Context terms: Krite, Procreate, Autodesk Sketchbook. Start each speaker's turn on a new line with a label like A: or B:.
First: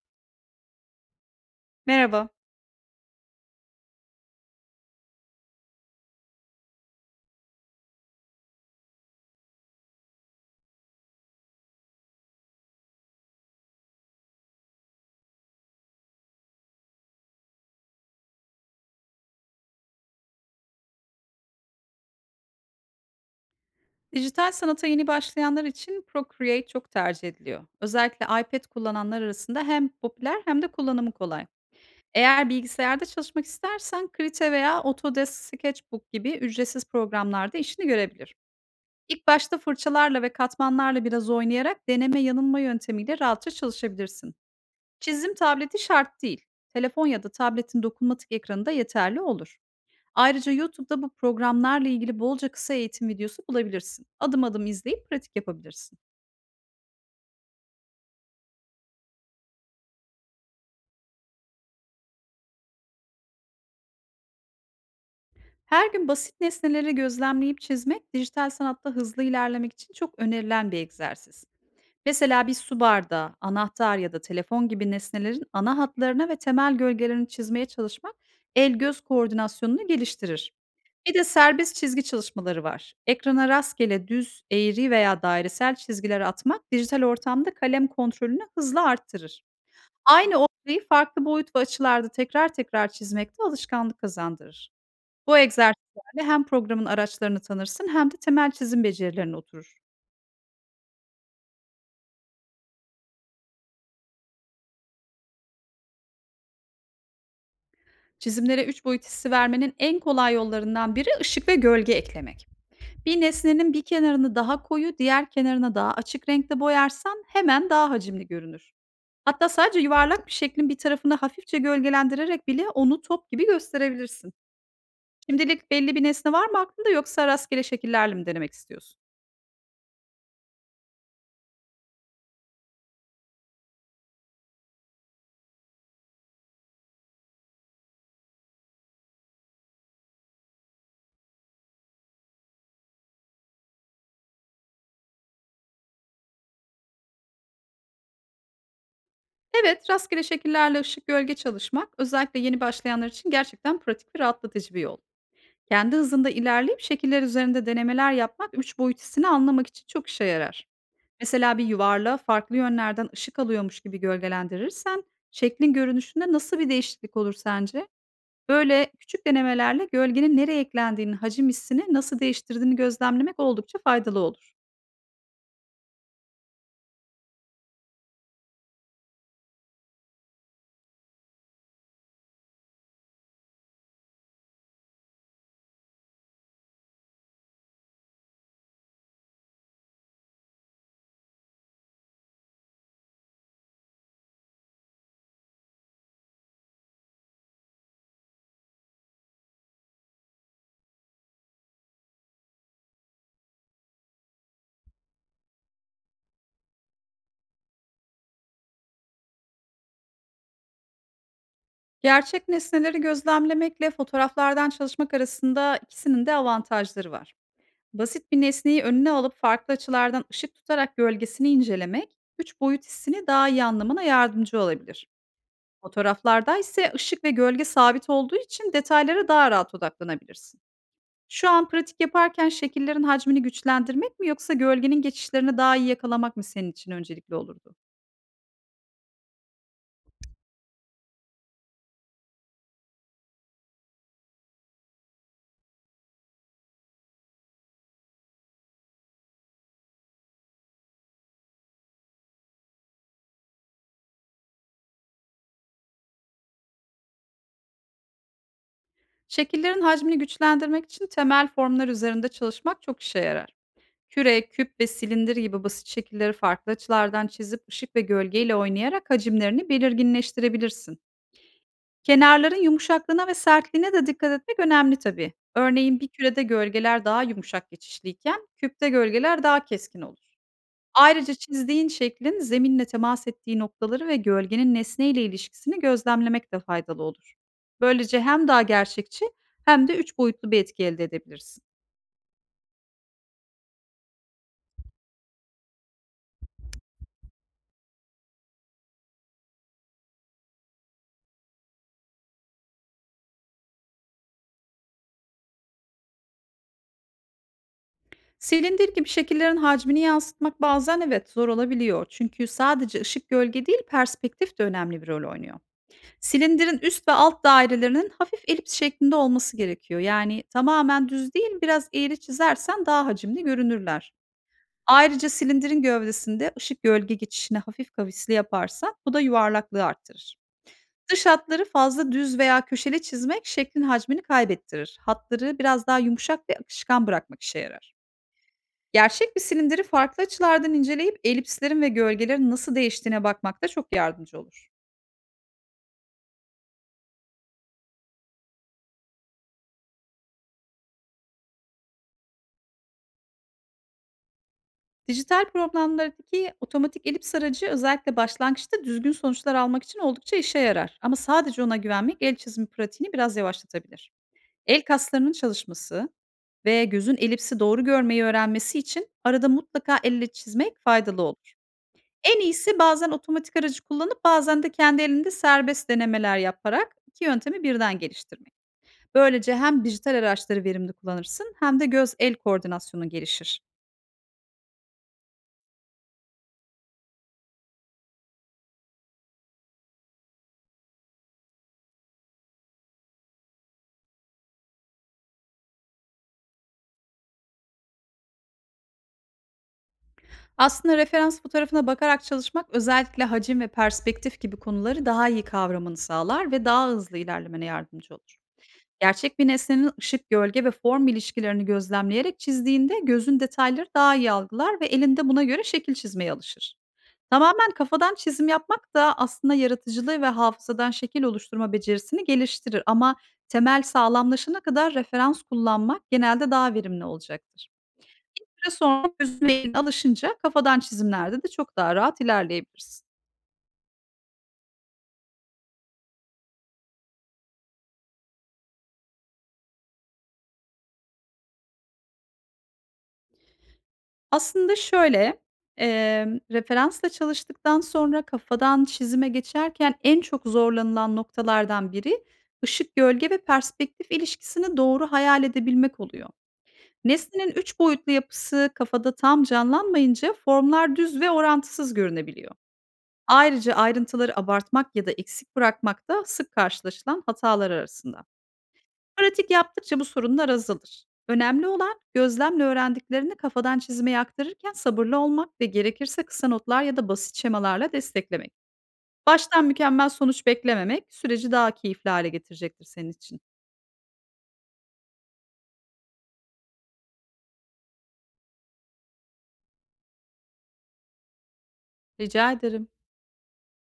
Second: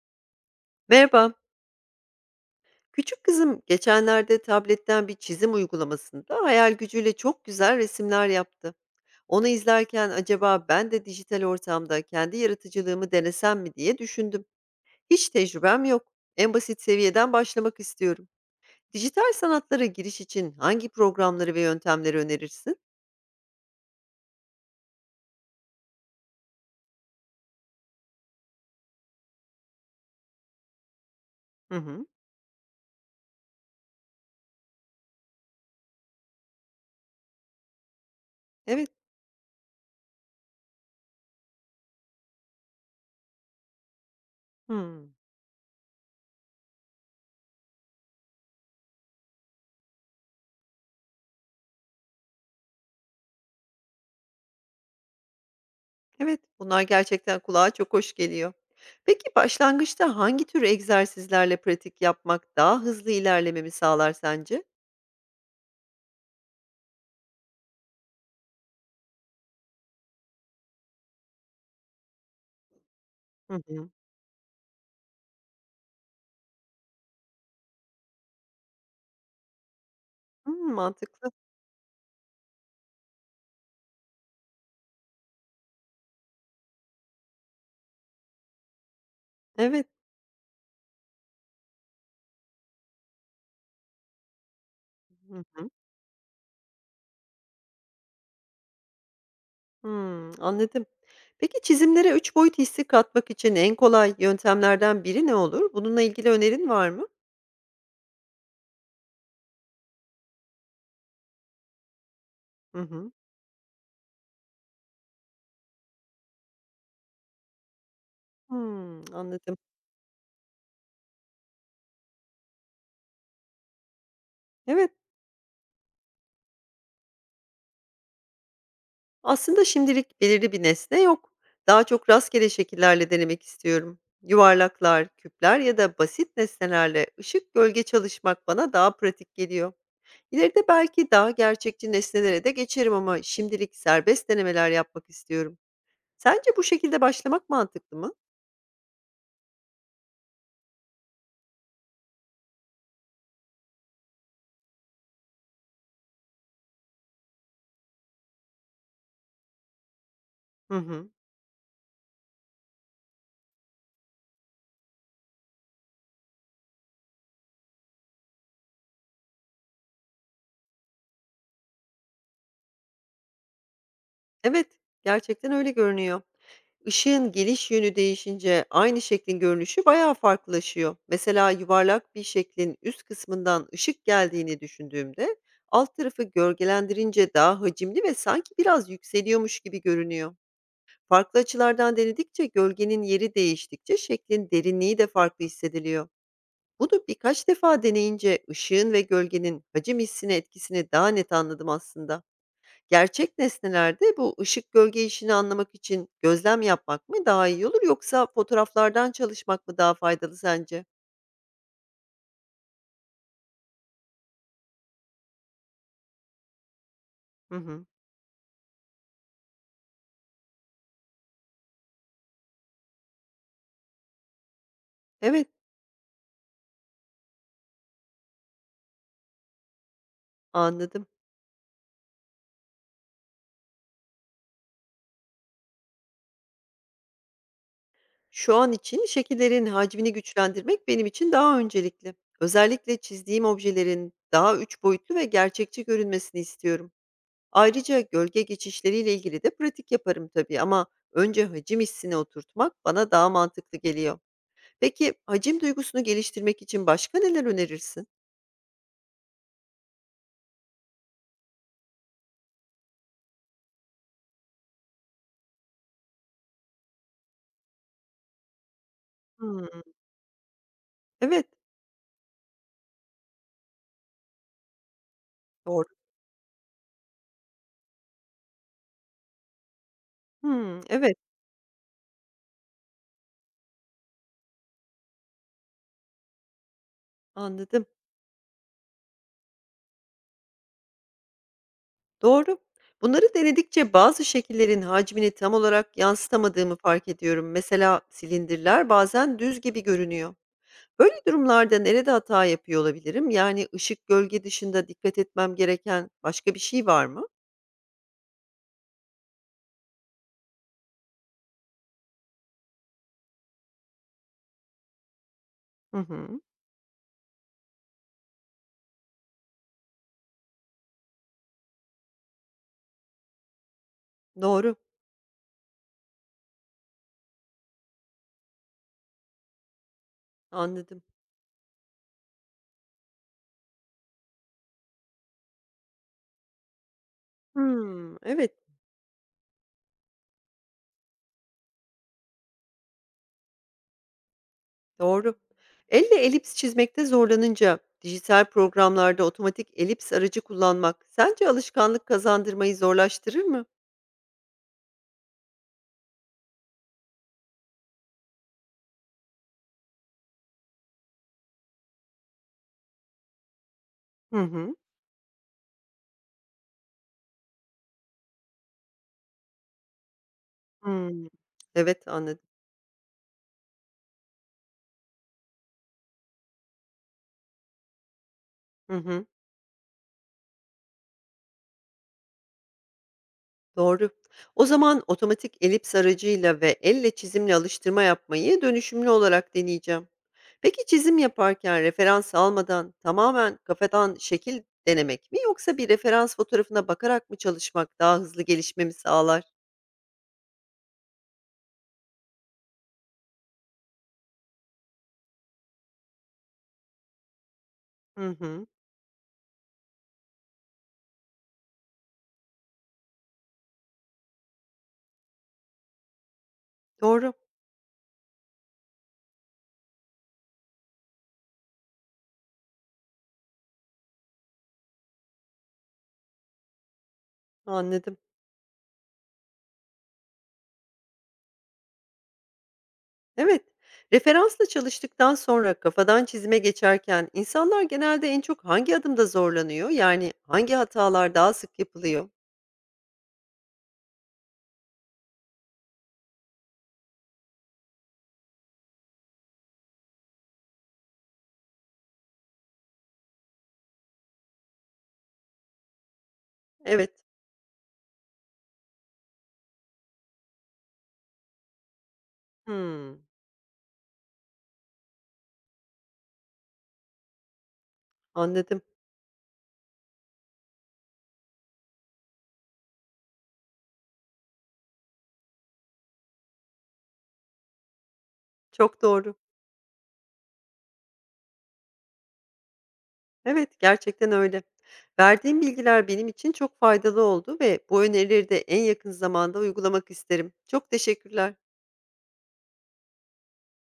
A: Merhaba.
B: Merhaba.
A: Küçük kızım geçenlerde tabletten bir çizim uygulamasında hayal gücüyle çok güzel resimler yaptı. Onu izlerken acaba ben de dijital ortamda kendi yaratıcılığımı denesem mi diye düşündüm. Hiç tecrübem yok. En basit seviyeden başlamak istiyorum. Dijital sanatlara giriş için hangi programları ve yöntemleri önerirsin?
B: Dijital sanata yeni başlayanlar için Procreate çok tercih ediliyor. Özellikle iPad kullananlar arasında hem popüler hem de kullanımı kolay.
A: Hı hı.
B: Eğer bilgisayarda çalışmak istersen Krite veya Autodesk Sketchbook gibi ücretsiz programlarda işini görebilir.
A: Evet.
B: İlk başta fırçalarla ve katmanlarla biraz oynayarak deneme yanılma yöntemiyle rahatça çalışabilirsin.
A: Hı.
B: Çizim tableti şart değil. Telefon ya da tabletin dokunmatik ekranı da yeterli olur. Ayrıca YouTube'da bu programlarla ilgili bolca kısa eğitim videosu bulabilirsin. Adım adım izleyip pratik yapabilirsin.
A: Evet, bunlar gerçekten kulağa çok hoş geliyor. Peki başlangıçta hangi tür egzersizlerle pratik yapmak daha hızlı ilerlememi sağlar sence?
B: Her gün basit nesneleri gözlemleyip çizmek dijital sanatta hızlı ilerlemek için çok önerilen bir egzersiz. Mesela bir su bardağı,
A: Hı hı.
B: anahtar ya da telefon gibi nesnelerin ana hatlarına ve temel gölgelerini çizmeye çalışmak el göz koordinasyonunu geliştirir.
A: Hımm,
B: Bir de
A: mantıklı.
B: serbest çizgi çalışmaları var. Ekrana rastgele düz, eğri veya dairesel çizgiler atmak dijital ortamda kalem kontrolünü hızla arttırır.
A: Evet.
B: Aynı olayı farklı boyut ve açılarda tekrar tekrar çizmek de alışkanlık kazandırır. Bu
A: Hı hı.
B: egzersizlerle hem programın araçlarını tanırsın hem de temel çizim becerilerine oturur.
A: Hımm, anladım. Peki çizimlere 3 boyut hissi katmak için en kolay yöntemlerden biri ne olur? Bununla ilgili önerin var mı?
B: Çizimlere üç boyut hissi vermenin en kolay yollarından biri ışık ve gölge eklemek.
A: Hı hı.
B: Bir nesnenin bir kenarını daha koyu, diğer kenarına daha açık renkte boyarsan hemen daha hacimli görünür.
A: Hımm,
B: Hatta
A: anladım.
B: sadece yuvarlak bir şeklin bir tarafını hafifçe gölgelendirerek bile onu top gibi gösterebilirsin.
A: Evet.
B: Şimdilik belli bir nesne var mı aklında, yoksa rastgele şekillerle mi denemek istiyorsun?
A: Aslında şimdilik belirli bir nesne yok. Daha çok rastgele şekillerle denemek istiyorum. Yuvarlaklar, küpler ya da basit nesnelerle ışık gölge çalışmak bana daha pratik geliyor. İleride belki daha gerçekçi nesnelere de geçerim ama şimdilik serbest denemeler yapmak istiyorum. Sence bu şekilde başlamak mantıklı mı?
B: Evet, rastgele şekillerle ışık gölge çalışmak özellikle yeni başlayanlar için gerçekten pratik ve rahatlatıcı bir yol. Kendi hızında ilerleyip şekiller üzerinde denemeler yapmak üç boyut hissini anlamak için çok işe yarar.
A: Hı hı.
B: Mesela bir yuvarlağı farklı yönlerden ışık alıyormuş gibi gölgelendirirsen şeklin görünüşünde nasıl bir değişiklik olur sence? Böyle küçük denemelerle gölgenin nereye eklendiğini, hacim hissini nasıl değiştirdiğini gözlemlemek oldukça faydalı olur.
A: Evet, gerçekten öyle görünüyor. Işığın geliş yönü değişince aynı şeklin görünüşü bayağı farklılaşıyor. Mesela yuvarlak bir şeklin üst kısmından ışık geldiğini düşündüğümde alt tarafı gölgelendirince daha hacimli ve sanki biraz yükseliyormuş gibi görünüyor. Farklı açılardan denedikçe gölgenin yeri değiştikçe şeklin derinliği de farklı hissediliyor. Bunu birkaç defa deneyince ışığın ve gölgenin hacim hissine etkisini daha net anladım aslında. Gerçek nesnelerde bu ışık gölge işini anlamak için gözlem yapmak mı daha iyi olur yoksa fotoğraflardan çalışmak mı daha faydalı sence?
B: Gerçek nesneleri gözlemlemekle fotoğraflardan çalışmak arasında ikisinin de avantajları var.
A: Hı hı.
B: Basit bir nesneyi önüne alıp farklı açılardan ışık tutarak gölgesini incelemek, üç boyut hissini daha iyi anlamana yardımcı olabilir.
A: Evet,
B: Fotoğraflarda ise ışık ve gölge sabit olduğu için detaylara daha rahat odaklanabilirsin.
A: anladım.
B: Şu an pratik yaparken şekillerin hacmini güçlendirmek mi yoksa gölgenin geçişlerini daha iyi yakalamak mı senin için öncelikli olurdu?
A: Şu an için şekillerin hacmini güçlendirmek benim için daha öncelikli. Özellikle çizdiğim objelerin daha üç boyutlu ve gerçekçi görünmesini istiyorum. Ayrıca gölge geçişleriyle ilgili de pratik yaparım tabii ama önce hacim hissini oturtmak bana daha mantıklı geliyor. Peki hacim duygusunu geliştirmek için başka neler önerirsin?
B: Şekillerin hacmini güçlendirmek için temel formlar üzerinde çalışmak çok işe yarar. Küre, küp ve silindir gibi basit şekilleri farklı açılardan çizip ışık ve gölgeyle oynayarak hacimlerini
A: Hmm.
B: belirginleştirebilirsin.
A: Evet,
B: Kenarların yumuşaklığına ve sertliğine de dikkat etmek önemli tabii.
A: doğru.
B: Örneğin bir kürede gölgeler daha yumuşak geçişliyken küpte gölgeler daha keskin olur.
A: Hımm, evet,
B: Ayrıca çizdiğin şeklin zeminle temas ettiği noktaları ve gölgenin nesneyle ilişkisini gözlemlemek de faydalı olur.
A: anladım.
B: Böylece hem daha gerçekçi hem de üç boyutlu bir etki elde edebilirsin.
A: Doğru. Bunları denedikçe bazı şekillerin hacmini tam olarak yansıtamadığımı fark ediyorum. Mesela silindirler bazen düz gibi görünüyor. Böyle durumlarda nerede hata yapıyor olabilirim? Yani ışık, gölge dışında dikkat etmem gereken başka bir şey var mı?
B: Silindir gibi şekillerin hacmini yansıtmak bazen evet zor olabiliyor. Çünkü sadece ışık gölge değil, perspektif de önemli bir rol oynuyor.
A: Hı hı.
B: Silindirin üst ve alt dairelerinin hafif elips şeklinde olması gerekiyor. Yani tamamen düz değil, biraz eğri çizersen daha hacimli görünürler.
A: Doğru,
B: Ayrıca silindirin gövdesinde ışık gölge geçişini hafif kavisli yaparsan bu da yuvarlaklığı arttırır.
A: anladım.
B: Dış hatları fazla düz veya köşeli çizmek şeklin hacmini kaybettirir. Hatları biraz daha yumuşak ve akışkan bırakmak işe yarar.
A: Hımm, evet,
B: Gerçek bir silindiri farklı açılardan inceleyip elipslerin ve gölgelerin nasıl değiştiğine bakmak da çok yardımcı olur.
A: doğru. Elle elips çizmekte zorlanınca dijital programlarda otomatik elips aracı kullanmak sence alışkanlık kazandırmayı zorlaştırır mı?
B: Dijital programlardaki otomatik elips aracı özellikle başlangıçta düzgün sonuçlar almak için oldukça işe yarar. Ama sadece ona güvenmek el çizimi pratiğini biraz yavaşlatabilir.
A: Hı hı.
B: El kaslarının çalışması ve gözün elipsi doğru görmeyi öğrenmesi için arada mutlaka elle çizmek faydalı
A: Hımm.
B: olur.
A: Evet,
B: En
A: anladım.
B: iyisi bazen otomatik aracı kullanıp bazen de kendi elinde serbest denemeler yaparak iki yöntemi birden geliştirmek.
A: Hı hı.
B: Böylece hem dijital araçları verimli kullanırsın hem de göz el koordinasyonu gelişir.
A: Doğru. O zaman otomatik elips aracıyla ve elle çizimle alıştırma yapmayı dönüşümlü olarak deneyeceğim. Peki çizim yaparken referans almadan tamamen kafadan şekil denemek mi yoksa bir referans fotoğrafına bakarak mı çalışmak daha hızlı gelişmemi sağlar?
B: Aslında referans fotoğrafına bakarak çalışmak özellikle hacim ve perspektif gibi konuları daha iyi kavramanı sağlar ve daha hızlı ilerlemene yardımcı
A: Hı
B: olur.
A: hı.
B: Gerçek bir nesnenin ışık, gölge ve form ilişkilerini gözlemleyerek çizdiğinde gözün detayları daha iyi algılar ve elinde buna göre şekil çizmeye alışır.
A: Doğru,
B: Tamamen kafadan çizim yapmak da aslında yaratıcılığı ve hafızadan şekil oluşturma becerisini geliştirir, ama temel sağlamlaşana kadar referans kullanmak genelde daha verimli olacaktır.
A: anladım.
B: Bir süre sonra gözün ve elin alışınca kafadan çizimlerde de çok daha rahat ilerleyebilirsin.
A: Evet, referansla çalıştıktan sonra kafadan çizime geçerken insanlar genelde en çok hangi adımda zorlanıyor? Yani hangi hatalar daha sık yapılıyor?
B: Aslında şöyle, referansla çalıştıktan sonra kafadan çizime geçerken en çok zorlanılan noktalardan biri ışık, gölge ve perspektif ilişkisini doğru hayal edebilmek oluyor.
A: Evet.
B: Nesnenin 3 boyutlu yapısı kafada tam canlanmayınca formlar düz ve orantısız görünebiliyor.
A: Hımm,
B: Ayrıca ayrıntıları abartmak ya da eksik bırakmak da sık karşılaşılan hatalar arasında.
A: anladım.
B: Pratik yaptıkça bu sorunlar azalır. Önemli olan gözlemle öğrendiklerini kafadan çizmeye aktarırken sabırlı olmak ve gerekirse kısa notlar ya da basit şemalarla desteklemek.
A: Çok doğru.
B: Baştan mükemmel sonuç beklememek süreci daha keyifli hale getirecektir senin için.
A: Evet, gerçekten öyle. Verdiğin bilgiler benim için çok faydalı oldu ve bu önerileri de en yakın zamanda uygulamak isterim. Çok teşekkürler.
B: Rica ederim.